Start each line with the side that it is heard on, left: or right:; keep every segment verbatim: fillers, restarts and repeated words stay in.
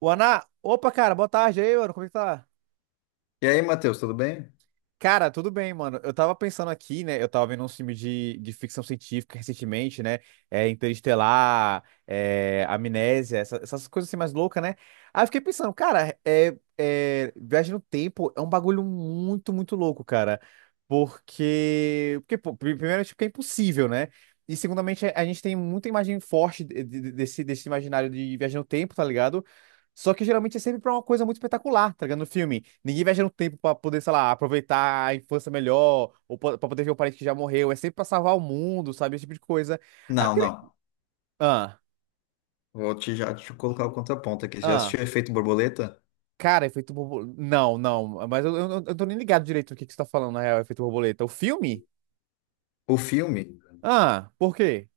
right: O Ana, opa, cara, boa tarde aí, mano. Como é que tá?
left: E aí, Matheus, tudo bem?
right: Cara, tudo bem, mano. Eu tava pensando aqui, né? Eu tava vendo um filme de, de ficção científica recentemente, né? É, Interestelar, é, Amnésia, essa- essas coisas assim mais loucas, né? Aí eu fiquei pensando, cara, é, é, viagem no tempo é um bagulho muito, muito louco, cara. Porque, porque pô, pri- primeiro, tipo, que é impossível, né? E, segundamente, a a gente tem muita imagem forte de- de- desse, desse imaginário de viagem no tempo, tá ligado? Só que geralmente é sempre pra uma coisa muito espetacular, tá ligado? No filme. Ninguém viaja no tempo pra poder, sei lá, aproveitar a infância melhor, ou po- pra poder ver um parente que já morreu. É sempre pra salvar o mundo, sabe? Esse tipo de coisa. Aí eu
left: Não,
right: queria...
left: não.
right: Ah,
left: Vou te já te colocar o contraponto aqui. Já
right: ah.
left: assistiu Efeito Borboleta?
right: Cara, efeito borboleta. Não, não. Mas eu, eu, eu tô nem ligado direito do que, que você tá falando, na real, efeito borboleta. O filme?
left: O filme?
right: Ah, por quê?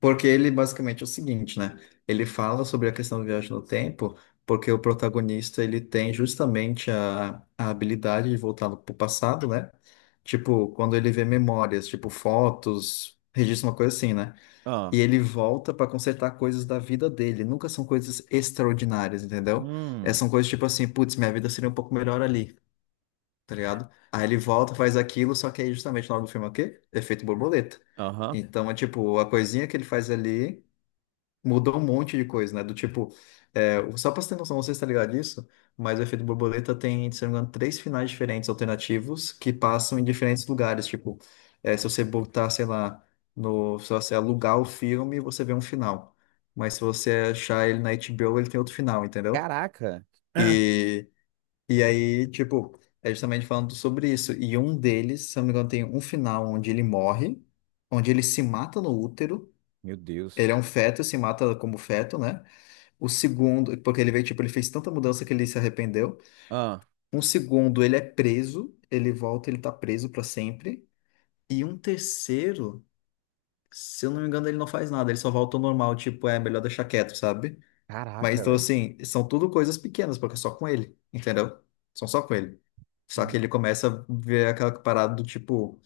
left: Porque ele basicamente é o seguinte, né? Ele fala sobre a questão do viagem no tempo, porque o protagonista ele tem justamente a, a habilidade de voltar para o passado, né? Tipo, quando ele vê memórias, tipo fotos, registro uma coisa assim, né? E
right: Ah.
left: ele volta para consertar coisas da vida dele. Nunca são coisas extraordinárias, entendeu? É,
right: Hum.
left: são coisas tipo assim, putz, minha vida seria um pouco melhor ali, tá ligado? Aí ele volta, faz aquilo, só que aí justamente o nome do filme é o quê? Efeito borboleta.
right: Aham.
left: Então é tipo, a coisinha que ele faz ali mudou um monte de coisa, né? Do tipo, é, o- só pra você ter noção, não sei se tá ligado disso, mas o efeito borboleta tem, se não me engano, três finais diferentes alternativos que passam em diferentes lugares. Tipo, é, se você botar, sei lá, no, se você alugar o filme, você vê um final. Mas se você achar ele na HBO, ele tem outro final, entendeu?
right: Caraca.
left: e e aí, tipo, é justamente falando sobre isso. E um deles, se eu não me engano, tem um final onde ele morre, onde ele se mata no útero.
right: Meu
left: Ele
right: Deus.
left: é um feto, se mata como feto, né? O segundo, porque ele veio, tipo, ele fez tanta mudança que ele se arrependeu.
right: Ah.
left: Um segundo, ele é preso, ele volta, ele tá preso pra sempre. E um terceiro, se eu não me engano, ele não faz nada, ele só volta ao normal, tipo, é melhor deixar quieto, sabe? Mas
right: Caraca,
left: então,
right: velho.
left: assim, são tudo coisas pequenas, porque é só com ele, entendeu? São só com ele. Só que ele começa a ver aquela parada do tipo,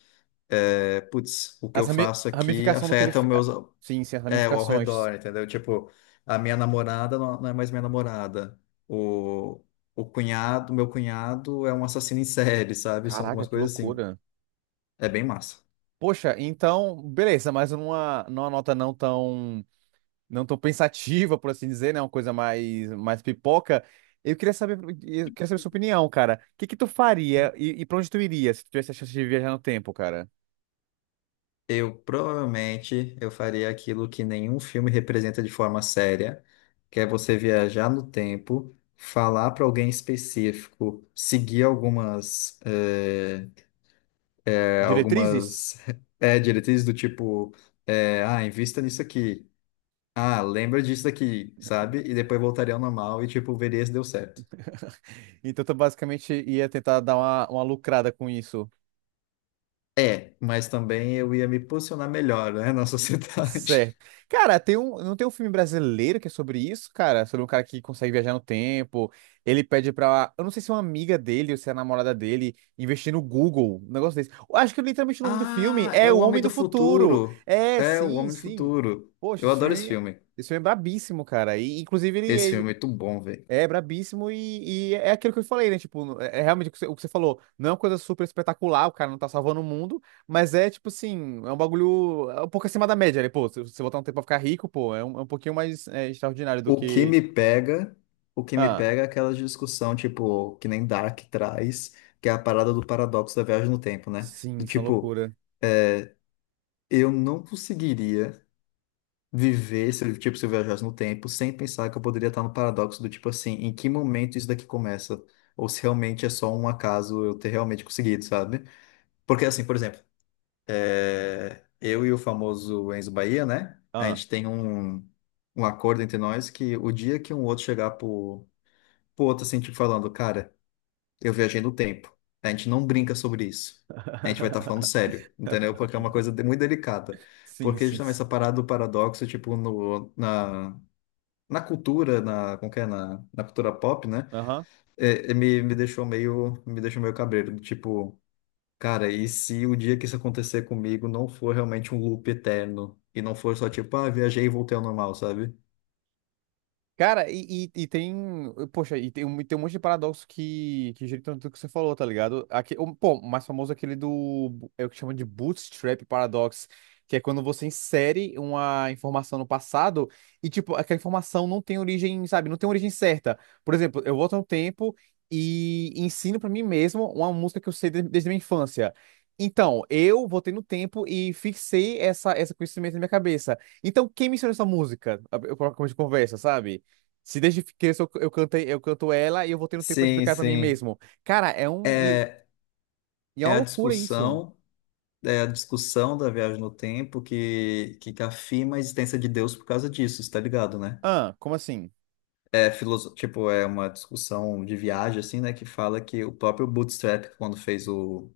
left: é, putz, o que
right: As
left: eu
right: rami-
left: faço aqui
right: ramificação do que ele.
left: afeta o
right: Fe-
left: meus,
right: Sim, sim, as
left: é, o ao
right: ramificações.
left: redor, entendeu? Tipo, a minha namorada não, não é mais minha namorada. O, o cunhado, meu cunhado é um assassino em série, sabe? São
right: Caraca,
left: algumas
right: que
left: coisas assim.
right: loucura.
left: É bem massa.
right: Poxa, então, beleza, mas numa, numa nota não tão, não tão pensativa, por assim dizer, né? Uma coisa mais, mais pipoca. Eu queria saber, eu queria saber sua opinião, cara. O que que tu faria e, e pra onde tu iria se tu tivesse a chance de viajar no tempo, cara?
left: Eu provavelmente eu faria aquilo que nenhum filme representa de forma séria, que é você viajar no tempo, falar para alguém específico, seguir algumas eh, eh,
right: Diretrizes?
left: algumas eh, diretrizes do tipo eh, ah, invista nisso aqui, ah, lembra disso aqui, sabe? E depois voltaria ao normal e tipo veria se deu certo.
right: Então tu basicamente ia tentar dar uma, uma lucrada com isso.
left: É, mas também eu ia me posicionar melhor, né, na sociedade.
right: Certo. Cara, tem um, não tem um filme brasileiro que é sobre isso, cara? Sobre um cara que consegue viajar no tempo. Ele pede pra. Eu não sei se é uma amiga dele ou se é a namorada dele investir no Google, um negócio desse. Eu acho que é literalmente o nome do filme
left: Ah, é
right: é
left: o
right: O
left: Homem
right: Homem
left: do
right: do Futuro.
left: Futuro.
right: É,
left: É o
right: sim,
left: Homem do
right: sim.
left: Futuro.
right: Poxa,
left: Eu
right: esse
left: adoro esse
right: filme,
left: filme.
right: esse filme é brabíssimo, cara. E, inclusive,
left: Esse
right: ele,
left: filme é muito bom, velho.
right: é brabíssimo e, e é aquilo que eu falei, né? Tipo, no- é é realmente o que você o que você falou. Não é uma coisa super espetacular, o cara não tá salvando o mundo, mas é tipo assim, é um bagulho é um pouco acima da média, né? Pô, se você botar um tempo pra ficar rico, pô, é um, é um pouquinho mais é, extraordinário do
left: O que
right: que.
left: me pega, o que me
right: Ah,
left: pega é aquela discussão, tipo, que nem Dark traz, que é a parada do paradoxo da viagem no tempo, né?
right: sim,
left: Do
right: isso é uma
left: tipo,
right: loucura.
left: eu não conseguiria viver se, eu- tipo, se eu viajasse no tempo sem pensar que eu poderia estar no paradoxo do tipo assim, em que momento isso daqui começa? Ou se realmente é só um acaso eu ter realmente conseguido, sabe? Porque assim, por exemplo, É, eu e o famoso Enzo Bahia, né? A
right: Ah,
left: gente tem um, um acordo entre nós que o dia que um outro chegar pro, pro outro assim, tipo, falando, cara, eu viajei no tempo. A gente não brinca sobre isso. A gente vai estar falando sério, entendeu? Porque é uma coisa de- muito delicada.
right: sim,
left: Porque
right: sim.
left: justamente
right: Sim.
left: essa parada do paradoxo, tipo, no, na, na cultura, na, como que é? Na, na cultura pop, né?
right: Aham.
left: É, é, me, me deixou meio, me deixou meio cabreiro. Tipo, cara, e se o dia que isso acontecer comigo não for realmente um loop eterno e não for só tipo, ah, viajei e voltei ao normal, sabe?
right: Cara, e, e, e tem. Poxa, e tem, um- tem um monte de paradoxo que, que gira em torno do que você falou, tá ligado? Aqui, o- pô, o mais famoso é aquele do. É o que chama de Bootstrap Paradox, que é quando você insere uma informação no passado e, tipo, aquela informação não tem origem, sabe? Não tem origem certa. Por exemplo, eu volto no tempo e ensino pra mim mesmo uma música que eu sei de- desde a minha infância. Então, eu voltei no tempo e fixei essa, esse conhecimento na minha cabeça. Então, quem me ensinou essa música? Eu coloco de conversa, sabe? Se desde criança eu, eu cantei, eu canto ela e eu vou tendo tempo pra
left: Sim,
right: explicar pra mim
left: sim.
right: mesmo. Cara, é um. E,
left: É,
right: e é
left: é
right: uma
left: a
right: loucura isso.
left: discussão, é a discussão da viagem no tempo que, que afirma a existência de Deus por causa disso, tá ligado, né?
right: Ah, como assim?
left: É filoso... tipo, é uma discussão de viagem, assim, né, que fala que o próprio Bootstrap, quando fez o...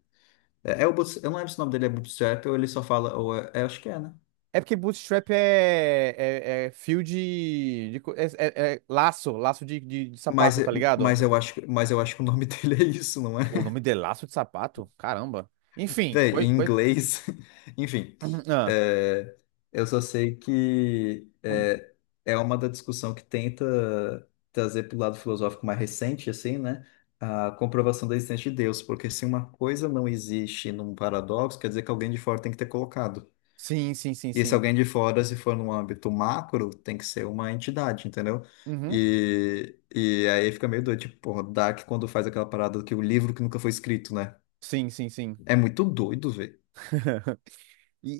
left: É, é o Boots- Eu não lembro se o nome dele é Bootstrap ou ele só fala... Ou é... é, acho que é, né?
right: É porque bootstrap é, é, é fio de, de co- é, é- é laço, laço de, de, de
left: Mas,
right: sapato, tá ligado?
left: mas, eu acho, que- mas eu acho que o nome dele é isso, não é?
right: O nome de laço de sapato? Caramba. Enfim,
left: Véi,
right: coi,
left: em
right: coi...
left: inglês, enfim,
right: Ah,
left: é, eu só sei que é, é uma da discussão que tenta trazer para o lado filosófico mais recente, assim, né? A comprovação da existência de Deus, porque se uma coisa não existe num paradoxo, quer dizer que alguém de fora tem que ter colocado.
right: sim, sim, sim,
left: E se
right: sim.
left: alguém de fora, se for num âmbito macro, tem que ser uma entidade, entendeu?
right: Uhum.
left: E, e aí fica meio doido, tipo, porra, Dark quando faz aquela parada que o livro que nunca foi escrito, né?
right: Sim, sim, sim.
left: É muito doido, velho.
right: E,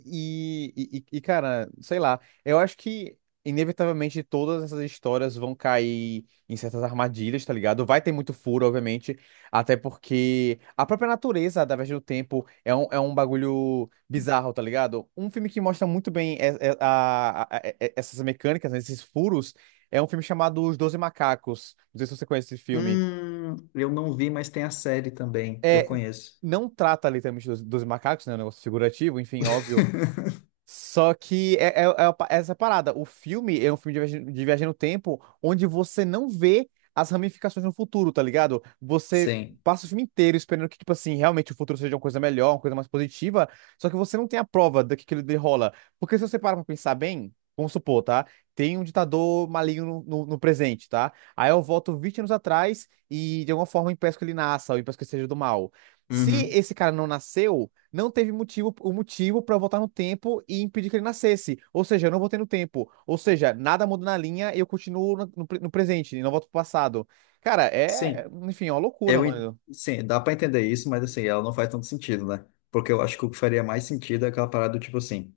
right: e, e, e, cara, sei lá, eu acho que inevitavelmente todas essas histórias vão cair em certas armadilhas, tá ligado? Vai ter muito furo, obviamente, até porque a própria natureza da viagem do tempo é um, é um bagulho bizarro, tá ligado? Um filme que mostra muito bem e- e- a- a- e- e- essas mecânicas, né, esses furos, é um filme chamado Os Doze Macacos. Não sei se você conhece esse filme.
left: Hum, eu não vi, mas tem a série também. Eu
right: É,
left: conheço.
right: não trata literalmente dos, dos macacos, né? É um negócio figurativo, enfim, óbvio. Só que é, é- é a pa- essa parada. O filme é um filme de viagem, de viagem no tempo onde você não vê as ramificações no futuro, tá ligado? Você
left: Sim.
right: passa o filme inteiro esperando que, tipo assim, realmente o futuro seja uma coisa melhor, uma coisa mais positiva, só que você não tem a prova do que aquilo ali rola. Porque se você para pra pensar bem, vamos supor, tá? Tem um ditador maligno no, no- no presente, tá? Aí eu volto vinte anos atrás e de alguma forma impeço que ele nasça ou impeço que ele seja do mal. Se
left: Uhum.
right: esse cara não nasceu não teve motivo, o motivo para eu voltar no tempo e impedir que ele nascesse. Ou seja, eu não voltei no tempo. Ou seja, nada muda na linha e eu continuo no, no pre- no presente e não volto pro passado. Cara, é,
left: Sim.
right: enfim, é uma loucura,
left: Eu, en-
right: mano.
left: sim, dá pra entender isso, mas assim, ela não faz tanto sentido, né? Porque eu acho que o que faria mais sentido é aquela parada do tipo assim.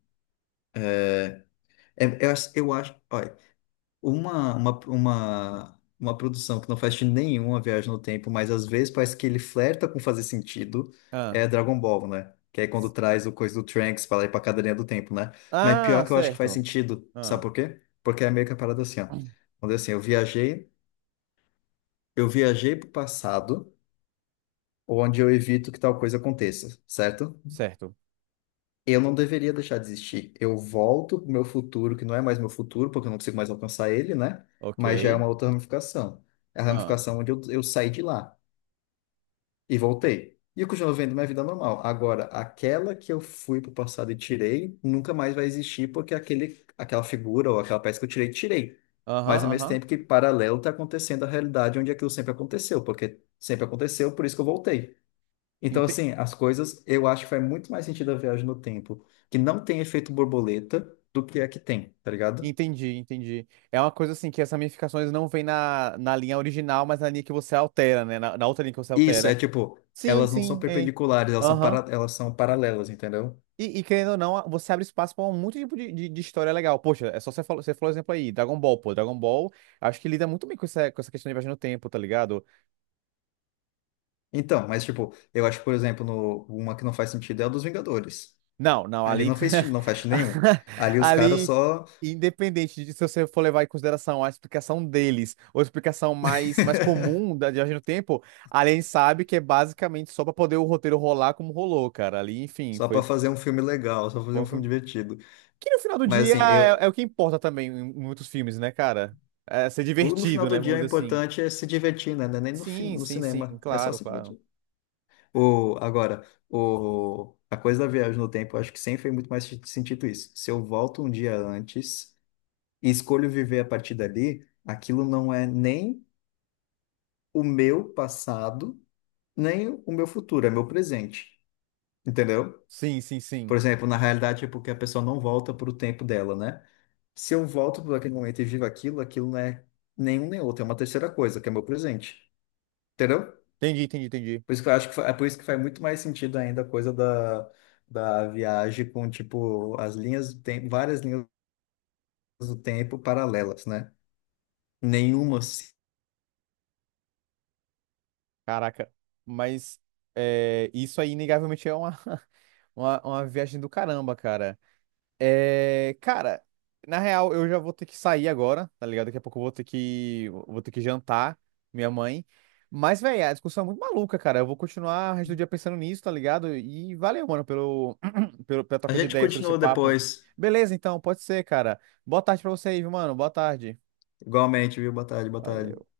left: é- eu, acho- eu acho. Ó, Uma, uma, uma, uma produção que não faz sentido nenhum a viagem no tempo, mas às vezes parece que ele flerta com fazer sentido,
right: Ah,
left: é Dragon Ball, né? Que é quando traz o coisa do Trunks pra lá e pra cadeirinha do tempo, né? Mas pior
right: ah,
left: que eu acho que faz
right: certo.
left: sentido, sabe
right: Ah,
left: por quê? Porque é meio que a parada assim, ó. Quando é assim, eu viajei, eu viajei pro passado, onde eu evito que tal coisa aconteça, certo?
right: certo.
left: Eu não deveria deixar de existir. Eu volto pro meu futuro, que não é mais meu futuro, porque eu não consigo mais alcançar ele, né?
right: Ok.
left: Mas já é uma outra ramificação. É a
right: Ah,
left: ramificação onde eu, eu saí de lá e voltei. E eu continuo vivendo minha vida normal. Agora, aquela que eu fui pro passado e tirei, nunca mais vai existir, porque aquele, aquela figura ou aquela peça que eu tirei, tirei.
right: aham,
left: Mas ao mesmo
right: aham.
left: tempo que paralelo está acontecendo a realidade onde aquilo sempre aconteceu, porque sempre aconteceu, por isso que eu voltei. Então,
right: Ente-
left: assim, as coisas, eu acho que faz muito mais sentido a viagem no tempo, que não tem efeito borboleta, do que a que tem, tá ligado?
right: Entendi, entendi. É uma coisa assim que essas ramificações não vêm na, na linha original, mas na linha que você altera, né? Na, na outra linha que você
left: Isso, é
right: altera.
left: tipo,
right: Sim,
left: elas não são
right: sim. É.
left: perpendiculares, elas são, para,
right: Aham.
left: elas são paralelas, entendeu?
right: E, e querendo ou não, você abre espaço para muito tipo de, de, de história legal. Poxa, é só você falou, você falou exemplo aí, Dragon Ball, pô. Dragon Ball, acho que lida muito bem com essa, com essa questão de viagem no tempo, tá ligado?
left: Então, mas tipo, eu acho que, por exemplo, no, uma que não faz sentido é a dos Vingadores.
right: Não, não,
left: Ali
right: ali.
left: não fez, não faz sentido nenhum. Ali os caras
right: Ali,
left: só,
right: independente de se você for levar em consideração a explicação deles, ou a explicação mais, mais comum da viagem no tempo, ali a gente sabe que é basicamente só para poder o roteiro rolar como rolou, cara. Ali, enfim,
left: só para
right: foi.
left: fazer um filme legal, só fazer um filme divertido.
right: Que no final do
left: Mas
right: dia
left: assim, eu,
right: é, é o que importa também em muitos filmes, né, cara? É ser
left: o- no final
right: divertido, né?
left: do dia
right: Vamos
left: o
right: dizer assim.
left: importante é se divertir, né? Não é nem no, fi-
right: Sim,
left: no
right: sim, sim,
left: cinema, é só
right: claro,
left: se
right: claro.
left: divertir. O, agora, o, a coisa da viagem no tempo, eu acho que sempre fez muito mais se- sentido isso. Se eu volto um dia antes e escolho viver a partir dali, aquilo não é nem o meu passado, nem o meu futuro, é meu presente. Entendeu?
right: Sim, sim,
left: Por
right: sim.
left: exemplo, na realidade é porque a pessoa não volta para o tempo dela, né? Se eu volto para aquele momento e vivo aquilo, aquilo não é nenhum nem outro, é uma terceira coisa, que é meu presente. Entendeu?
right: Entendi, entendi, entendi.
left: Por isso que eu acho que fa- é por isso que faz muito mais sentido ainda a coisa da, da viagem com, tipo, as linhas do tempo, várias linhas do tempo paralelas, né? Nenhuma. Se-
right: Caraca. Mas é, isso aí, inegavelmente, é uma, uma, uma viagem do caramba, cara. É, cara, na real, eu já vou ter que sair agora, tá ligado? Daqui a pouco eu vou ter que, vou ter que jantar minha mãe. Mas, velho, a discussão é muito maluca, cara. Eu vou continuar o resto do dia pensando nisso, tá ligado? E valeu, mano, pelo, pelo, pela
left: A
right: troca de
left: gente
right: ideias sobre esse
left: continua
right: papo.
left: depois.
right: Beleza, então, pode ser, cara. Boa tarde pra você aí, viu, mano? Boa tarde.
left: Igualmente, viu? Boa tarde, boa
right: Valeu.
left: tarde.